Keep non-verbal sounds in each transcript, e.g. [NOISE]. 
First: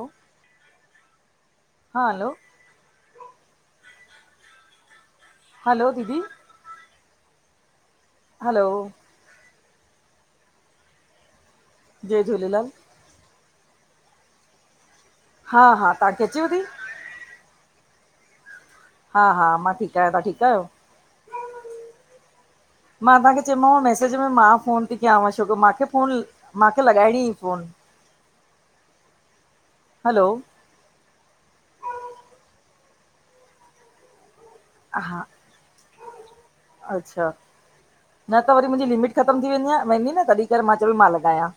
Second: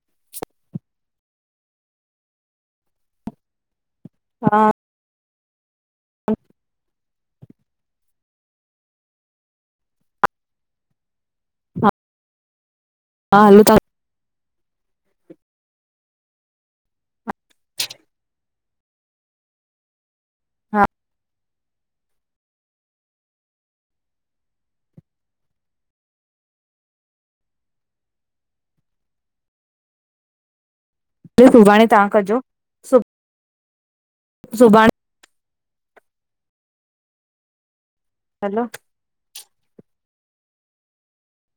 हलो हा हलो हा हलो दीदी हलो हा जय झूलेलाल हा हलो तहां हा हा तांखे अचेव ती हा हा मां ठीक आहियां तहां ठीक आहियो मां तांखे च्योमांव मैसेज में मां फोन ती कयांव छोकी माखे़ फोन माखे लॻाएंणीं ही फोन [INAUDIBLE] हलो पो सुभाणे तहां कजोे सुभ सुभाणे हा अच्छा, न त हलो वरी मुंजी लिमिट ख़तमु थी वेंदीया, वेंदी न तॾीहिं करे मां चवां पई मां लॻायां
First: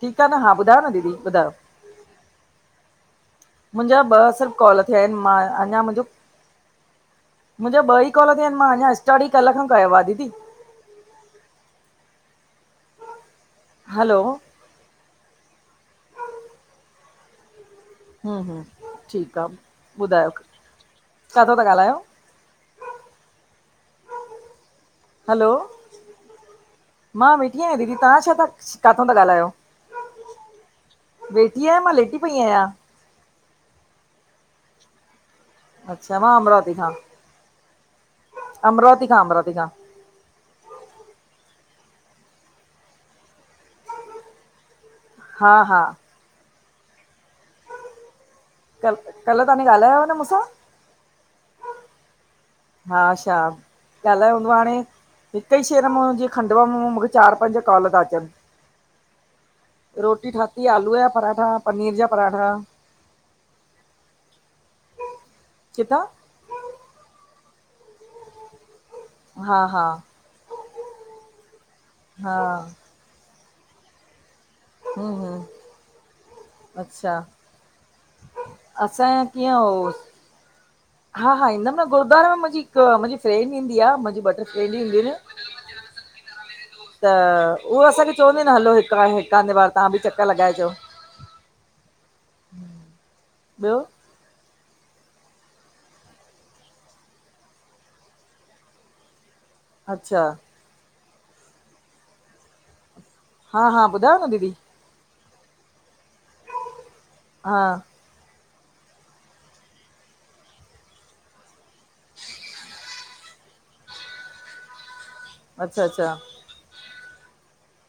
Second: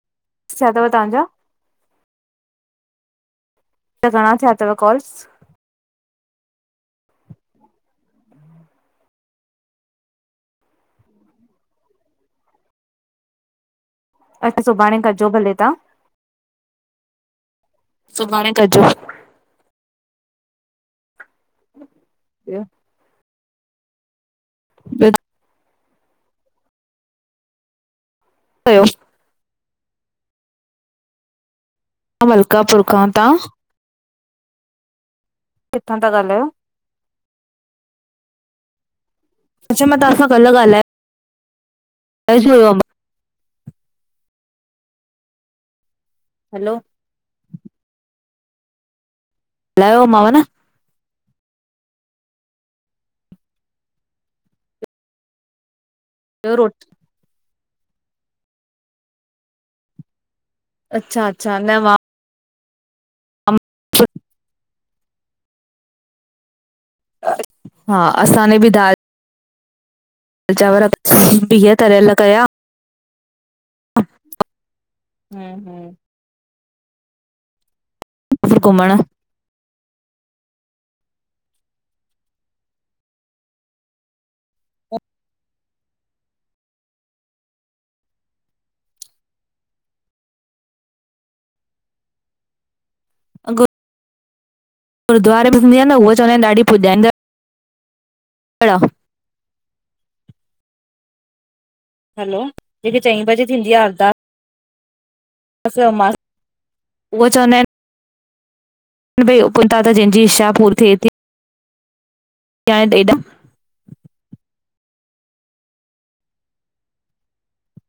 ठीक आ न हा छा ॿुधायो अथव न दीदी तव्हांजा ॿुधायो मुंजा घणा ॿ सिर्फ अथव कॉल थिया कॉल्स हिनि मां अंञां मुंजो मुंजा ॿ ई कॉल थिया हिनि मां अंञां स्टार्ट ही कल्ह खां कयो आ दीदी हलो अच्छा सुभाणे कजो भले तहां। हूं सुभाणे हूं कजो ठीकु आ, ॿुधायो काथां ता ॻाल्हायो? ॿियो? ॿियो दा हलो मां वेठी आहियां दीदी, तहां छा था, कयो काथां ता ॻाल्हायो? वेठी आहियां मां लेट मलकापुर खां, तहा? किथां था अच्छा, मां ॻाल्हायो अमरावती खां अमरावती खां अमरावती खां। अच्छा मां तहां सां कल ॻाल्हाय त जो [UNINTELLIGIBLE] हा हा। हलो कल् कल्ह तहांने ॻाल्हायो आ न मुसां? हा, छा ॻाल्हायो हूंदो हाणें, हिक ई शहर मुं जीअं ॿियो खंडुवा रोटी मुं मुखे चार-पांज काल ता अचनि, रोटी ठाती आ आलूअ जा अच्छा पराठा अच्छा न पनीर जा पराठा। ब [INAUDIBLE] किथां? हा असाने भी दाल हा हा चांवर बिीह तरियल हा कया। ह [INAUDIBLE] हूं -हु- अच्छा। घुमण असांजे कीअं आ हो होे, पोयां आवाज़। हा, हा ईंदमि न गुरुद्वारे में मुंहिंजी हिकु मुंहिंजी फ्रेंड ईंदी आहे। मुंहिंजी ॿ टे फ्रेंड ईंदियीूं आहिन। पोयां आवाज़ अचे तोह - - त उहो असांखे चवंदी न हलो हिकु ह हिकु हंधि बार तव्हां बि चकर लॻाइजो। [INAUDIBLE] हम अज् गुरुद्वारे में थींदी आहे न उहा चवंदा आहिन ॾाढी पुॼाईंदा अला। अच्छा हलो। जेकी चईं बजे थींदी आहे अरदास्। ओ दीदी [UNINTELLIGIBLE] उहो चवंदा हा आहिन। भई उपनता जंहिंज जी इच्छा पूरी थिए थी। [INAUDIBLE] अच्छा अच्छा।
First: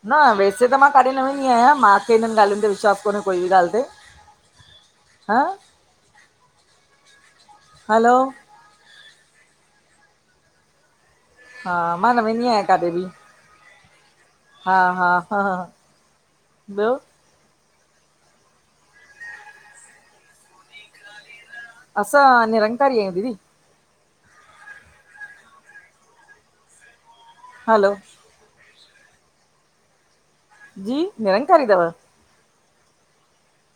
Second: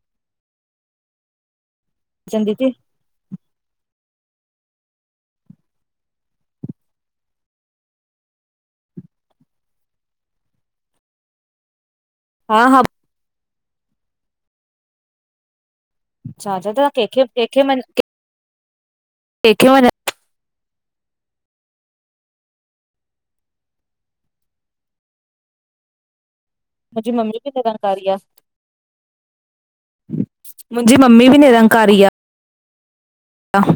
न वैसे त मां कॾे न वेंदी आहियां। मांखे हिनन चंदी ॻाल्हियुन ते थी विश्वास। कोन कोई बिॻाल ते हं हलो। हा, मां न वेदी हा आहियां हा काढे भी। हा हा हा हा--किलण। अशा नत कं कंहिंखे कंहिंखे व- के--कंहिंखे वञ असां निरंकारी आहेयू दीदी। अज्, मम्मी बि हलो निरंकारी आहे। मुंहिंजी जी मम्मी बि अथव निरंकारी आहे। आ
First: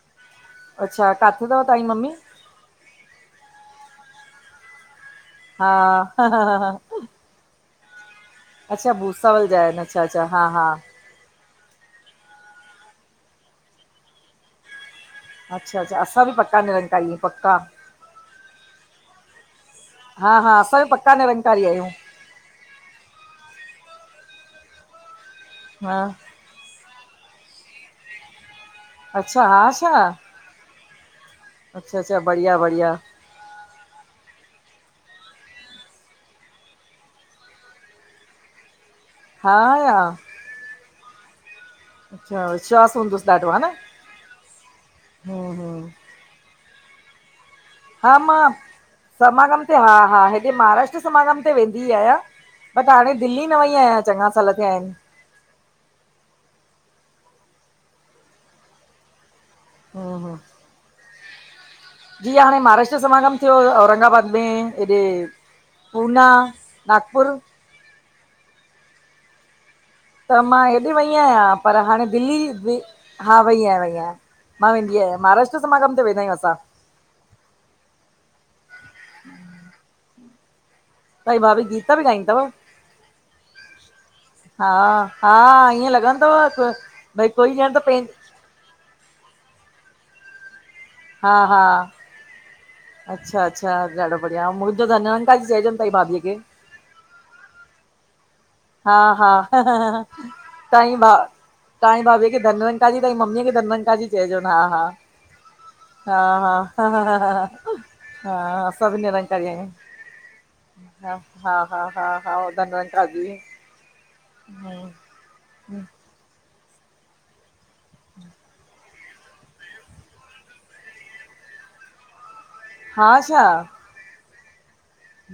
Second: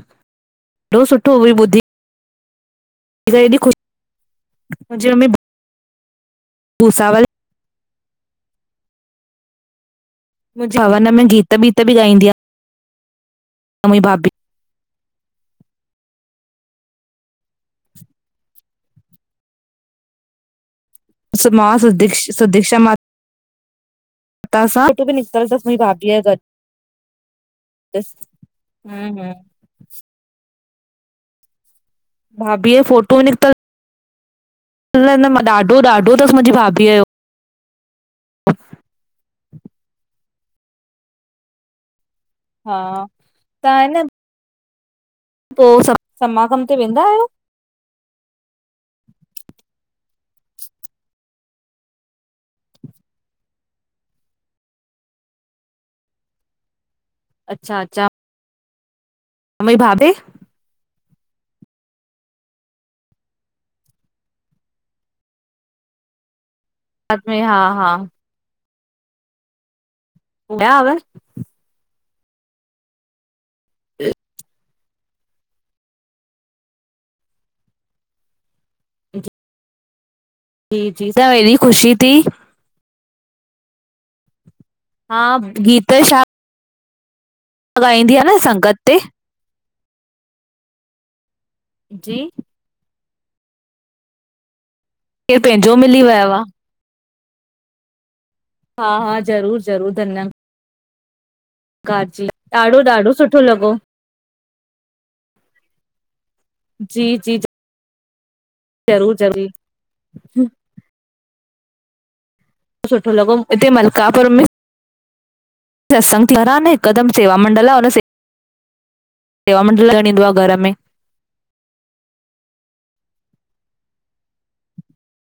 ॾाढो अच्छा सुठो काथे हुई अथव ॿुधी तव्हान्जी मम्मी? एॾी ख़ुशी, मुंहिंजे मम्मी हा ह ह ह ह किलण। बूसावल असां भूसावल जा आहियूं न अच्छा अच्छा हा। हा मुंहिंजे हवन में गीत वीत बि ॻाईंदी आहे मुहिंजी भाभी। अच्छा अच्छा असां बि पक्का निरंकाई आहियूं पक्का। हा हा असां भी पक्का। सु निरंकारी मां आहियूं सुष सुदीक [UNINTELLIGIBLE] पुट बि निकतल अथस मुंहिंजी हा भाभीअ आहे ॻॾ। अच्छा हा छा। अच्छा अच्छा बढ़िया बढ़या। टनिकत - - न न मां ॾाढो ॾाढो अथस मुंहिंजी भाभीअ जो। बठ - - हा - - अच्छा हा विश्वास हुदुंस ॾाढो हा न। हम्म पो हम्म स समागम ते वेंदा आयो? हा मां समागम ते हा हा हेॾे महाराष्ट्र समागम ते वेंदी आयां। बट हाणे दिल्ली न वई आयां चङा साल थिया आहिन। अच्छा अच्छा। मुजी भाभी, हम्म हम्म जीअं हाणे महाराष्ट्र समागम थियो हुयो औरंगाबाद में हेॾे पूना। नागपुर सात में हा हा त मां विया हेॾे हुआ वेई आहियां पर हाणे दिल्ली बि हा वई आयां वई आयां। मां वेंदी आहिया महाराष्ट्र समागम ते वेंदा आयूं असां। जी, जी जी क भई हेॾी भाभी ख़ुशी गीता बि थी। ॻाईंदा अथव हा हा ईअं लॻंदो आ क भई कोई ॼण त पंहिंज लॻाईंदी आ न संगत ते हा हा जी अच्छा अच्छा ॾाढो बढ़िया मु त धन केर निरंकार जी पंहिंजो चईंजोन बई मिली भाभीअ वियो खे। आहे हा हा ज़रूर ज़रूर धन्यकार तव्हांजी भा तहांजी जी भाभी खे ॾाढो धननिरंकार जी ॾाढो तहांजी सुठो ममीअ खे लॻो धननिरंकार जी। चईंजोन हा हा हा जी जी हा हा असां बि ज़रूर निरंकारी ज़रूर आयूं हा हा हा हा। उधर निरंकार सुठो जी लॻो हिते मलकापुर में [UNINTELLIGIBLE] सत्संग घर आ न हिकुदमि सेवा मंडल आ हुन से सेवा मंडल ॾेयणु ईंदो आ घर में। हा आशा।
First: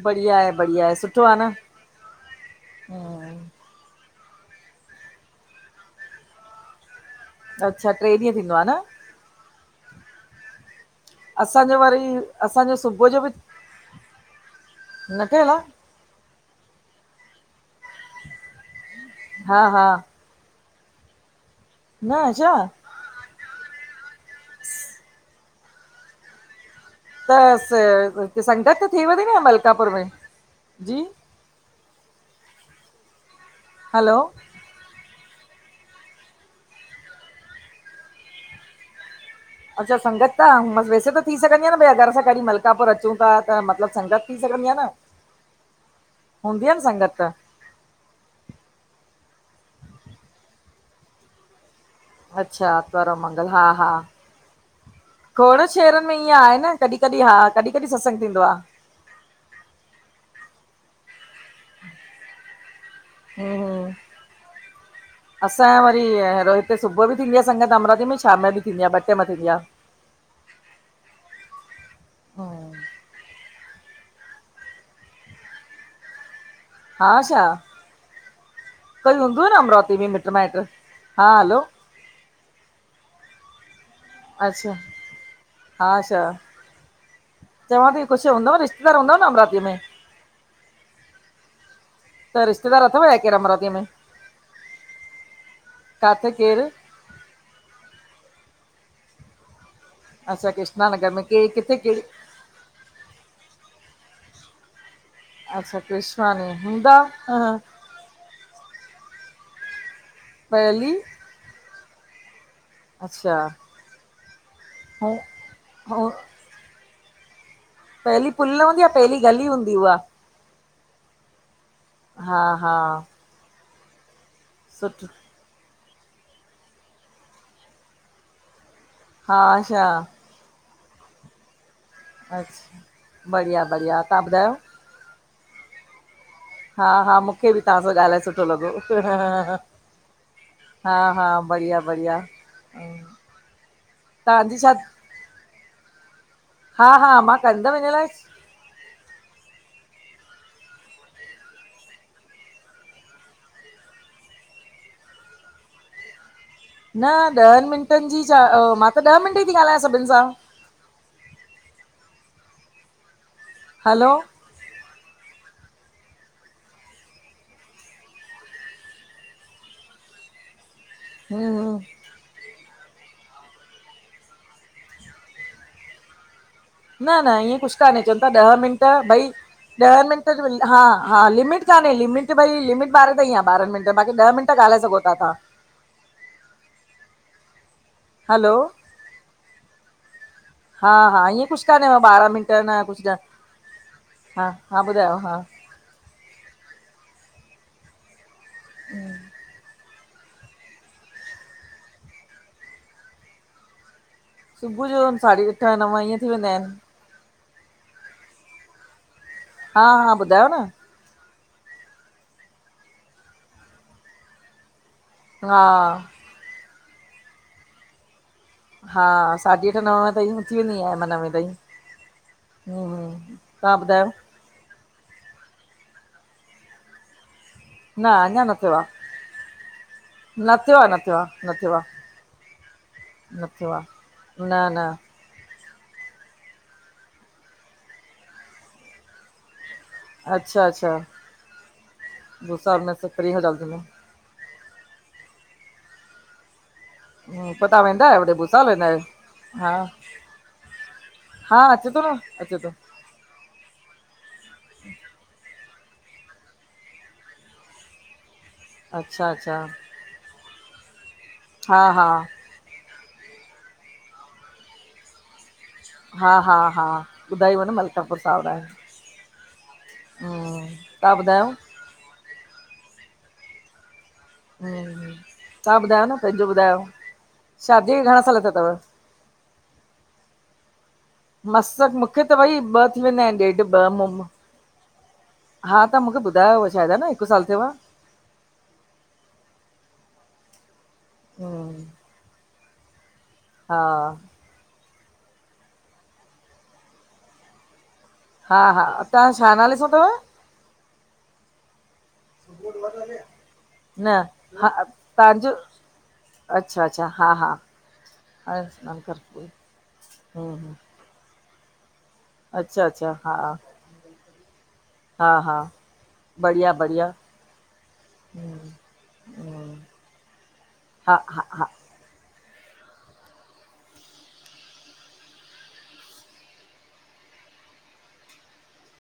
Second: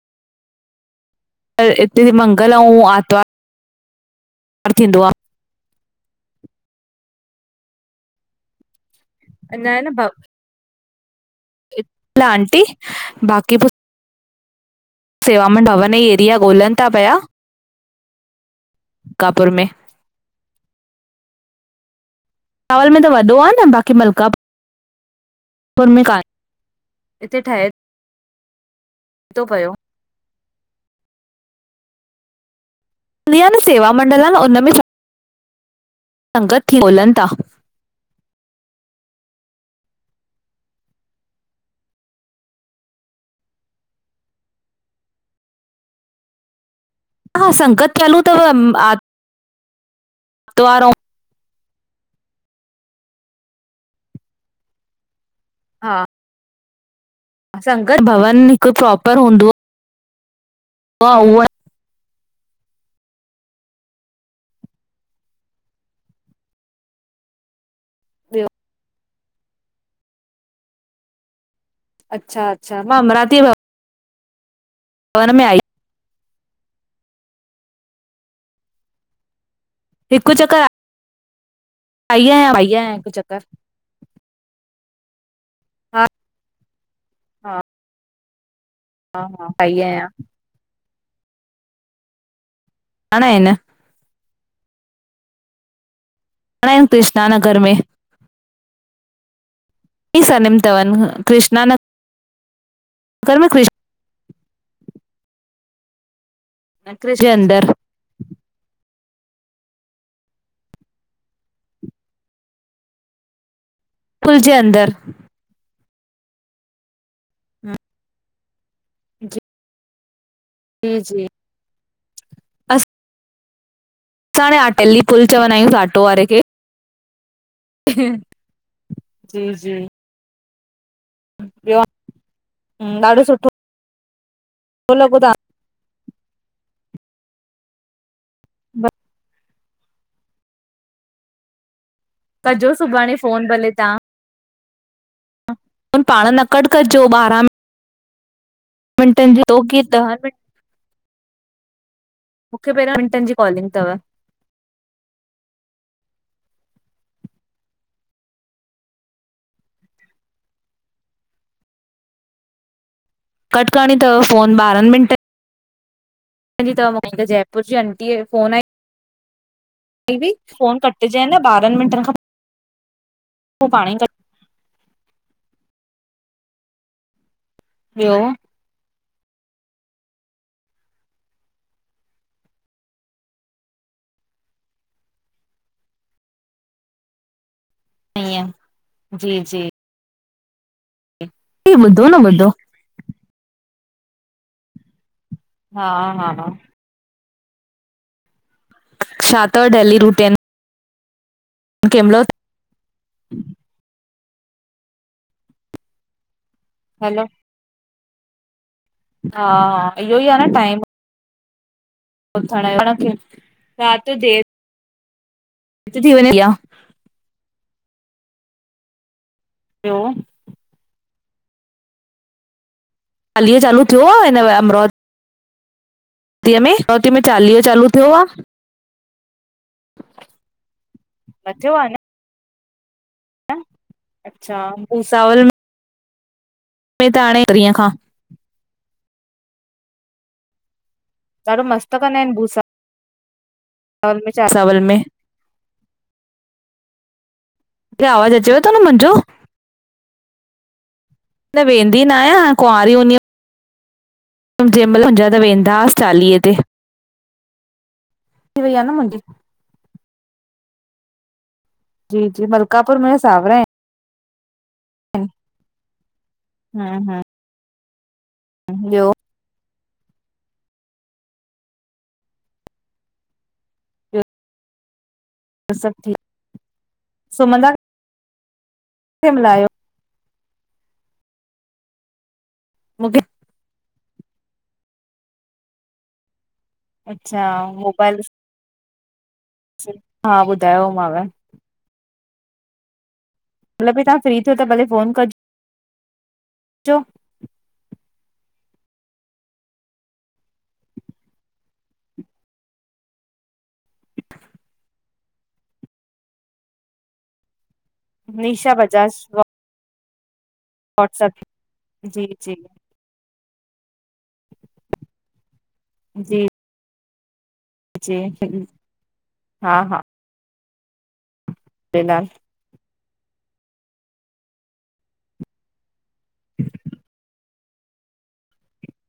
बढ़िया आए बढ़िया आए सुठो आहे न। पर हिते मंगल आऊं हम्म आरतवारु थींदो आ। अच्छा ट्रे ॾींह थींदो आ न। अञा आए न भ असांजो वरी आंटी असांजो सुबुह जो बि न ठहियल आ? सेवामंडल भवन जी एरिया ॻोल्हनि ता पिया मनकापुर हा में। हा ना आहे छा? पुर में त वॾो आहे न बाक़ी मलका पुर में कान त हिते ठहे स संगत त थिएव ती न थो पियो मलकापुर में, जी। ईंदी आ न, सेवा हलो मंडल आ न हुन में छा संगत ती त ॻोल्हनि था। अच्छा संगत त वैसे त थी सघंदी आ न भई अॻरि असां कॾीं मलकापुर अचूं था त मतिलबु संगत थी सघंदी आ न। [INAUDIBLE] हूंदी आ न संगत त। हा संगत चालू तव आर्तवार अच्छा आरतवार मंगल हा हा खोड़ हा शहरनि में ईअं आए न। कॾीं कॾीं हा कॾीं कॾीं सत्संग थींदो आ। प्रापर हूंदो। हा उह हूं हूं, असांजो वरी अरो हिते सुबुह बि थींदी आ संगत अमरावती में शाम ॿियो में बि थींदी आ ॿ टेम में थींदी आ। अच्छा अच्छा, मां अमरावती पर में आई। हा छा? कोई हूंदव न अमरावती में मिटु हिकु माइटु चक्कर हा हलो आई आहियां आई आहियां, हिकु चक्कर। अच्छा हा छा? हा चवां थी कुझु हूंदव रिश्तो घर हूंंदव हा न हा अमरावती में? [UNINTELLIGIBLE] त रिश्तेदार अथव छा हाणे केरु आहिनि अमरातीअ में काथे केर? हाणे कृष्णा नगर में। ई अच्छा सरनेम कृष्णा तवन नगर में के कृष्णान किथे कहिड़ी घर में ख़ुशि अच्छा कृष्णवानी हूंदा कृष जे हं। अंदर पली [UNINTELLIGIBLE] अच्छा पुल जे अंदिर। ऐं ऐं हा [INAUDIBLE] पहली पुल न हूंदीआ, पहली गली हूंदी उहा। जी जी [UNINTELLIGIBLE] हा हा असां हाणे अटेली सुठो पुल चवंदा आहियूंस आटो वारे खे। हम्म हा छा? ॿियो? अच्छा ॾाढो सुठो बढ़िया बढ़िया, तव्हां ॿुधायो? [UNINTELLIGIBLE] हा हा मूंखे बि तव्हां सां ॻाल्हाए सुठो लॻो। तव्हां हा हा बढ़िया बढ़िया। कजो सुभाणे फोन भले तव्हां। तव्हांजी छा फोन पाण न कट हा कजो हा मां कंदमि इनये लाइ। मिटनि जी [UNINTELLIGIBLE] मूंखे पहिरं मिंटनि जी कॉलिंग तव। न ॾहनि मिंटनि जी छा? मां त ॾह मिंट ती ॻाल्हायां सभिनि सां। कट करणी हलो तव फोन, ॿारहनि मिनंट जी तव मूंखे जयपुर जी आंटीअ जी फोन आई, दीदी फोन कट चेन न हम्म ॿारहनि हम्म मिंटनि खां पो पाणई कट न न ईअं कुझु कट कान्हे ॿियो चवनि ता ॾह मिंट भई ॾह मिनंट में हा हा लिमिट कान्हे, लिमिट भई लिमिट ॿारहें ताईं आ, ॿारह मिंट बाक़ी ॾह मिंट ॻालाए सघो ता त्वां। ईयंं हलो जी जी हा हा ईअं कुझु कान्हेव ॿुधो न ॿारहं ॿुधो मिंट न कुझु हा हा ॿुधायो हा। हा हा हा अच्छा तव डेली रूट कहिंमल उथ सुबुह जो साढी अठ नव ईअं थी वेंदा आहिनि। हलो। हा हा इहो ई आहे न टाइम। उथण, राति जो देरि हा ती थी वञे। हा साढी अठ नवें ताईं उथी वेंदी आहियां मां नवें ताईं। चालिहो तव्हां चालू थियो ॿुधायो आ हिन बार अमरो अमरावती में चालीयो चालू न थियो आ। अञा न थियो आ, न थियो आ, न थियो आ। अच्छा, भूसावल में। त हाणे परींअ खां। अच्छा, अच्छा, ॾाढो मस्तु कंदा आहिनि भुसावल में त फ्री [UNINTELLIGIBLE] हूं पो ता वेंदा आवाज़ आहियो अचेव थो भूसावल न? मुंहिंजो न हा अचे थो वेंदी न आहियां अचे थो। कुंआारी हूंदी जंहिं महिल मुंहिंजा त वेंदा हुआस चालीहे ते। थी वई आहे न मुंहिंजी अच्छा अच्छा। हा हा जी जी मलकापुर में सावरा आहिन। हूं। हा हा हा ॿुधायव न मलकापुर सावरा आहे। हम्म ॿियो हूं, तां ॿुधायो। [INAUDIBLE] तव्हां सभु ॿुधायो न ठीकु पंहिंजो ॿुधायो शादीअ खे घणा साल थिया थव? खे मिलायो मस, मुखे त भई ॿ थी मूंखे वेंदा आहिनि ॾेढ ॿ मुम हा त मुखे ॿुधायो अॼ। अच्छा मोबाइल हा ॿुधायोमांव। हूं। मतलब बि तव्हां फ्री थियो त भले फोन कजो। हा हा तव्हां छा नाले सां थव? [UNINTELLIGIBLE] न हा तव्हांजो अच्छा अच्छा हा हा। निशा बजाज। हूं। वाट्सएप। अच्छा अच्छा हा। हा हा। जी। बढ़िया बढ़िया हूं जी हूं। हा हा हा हा। ॾींदा अन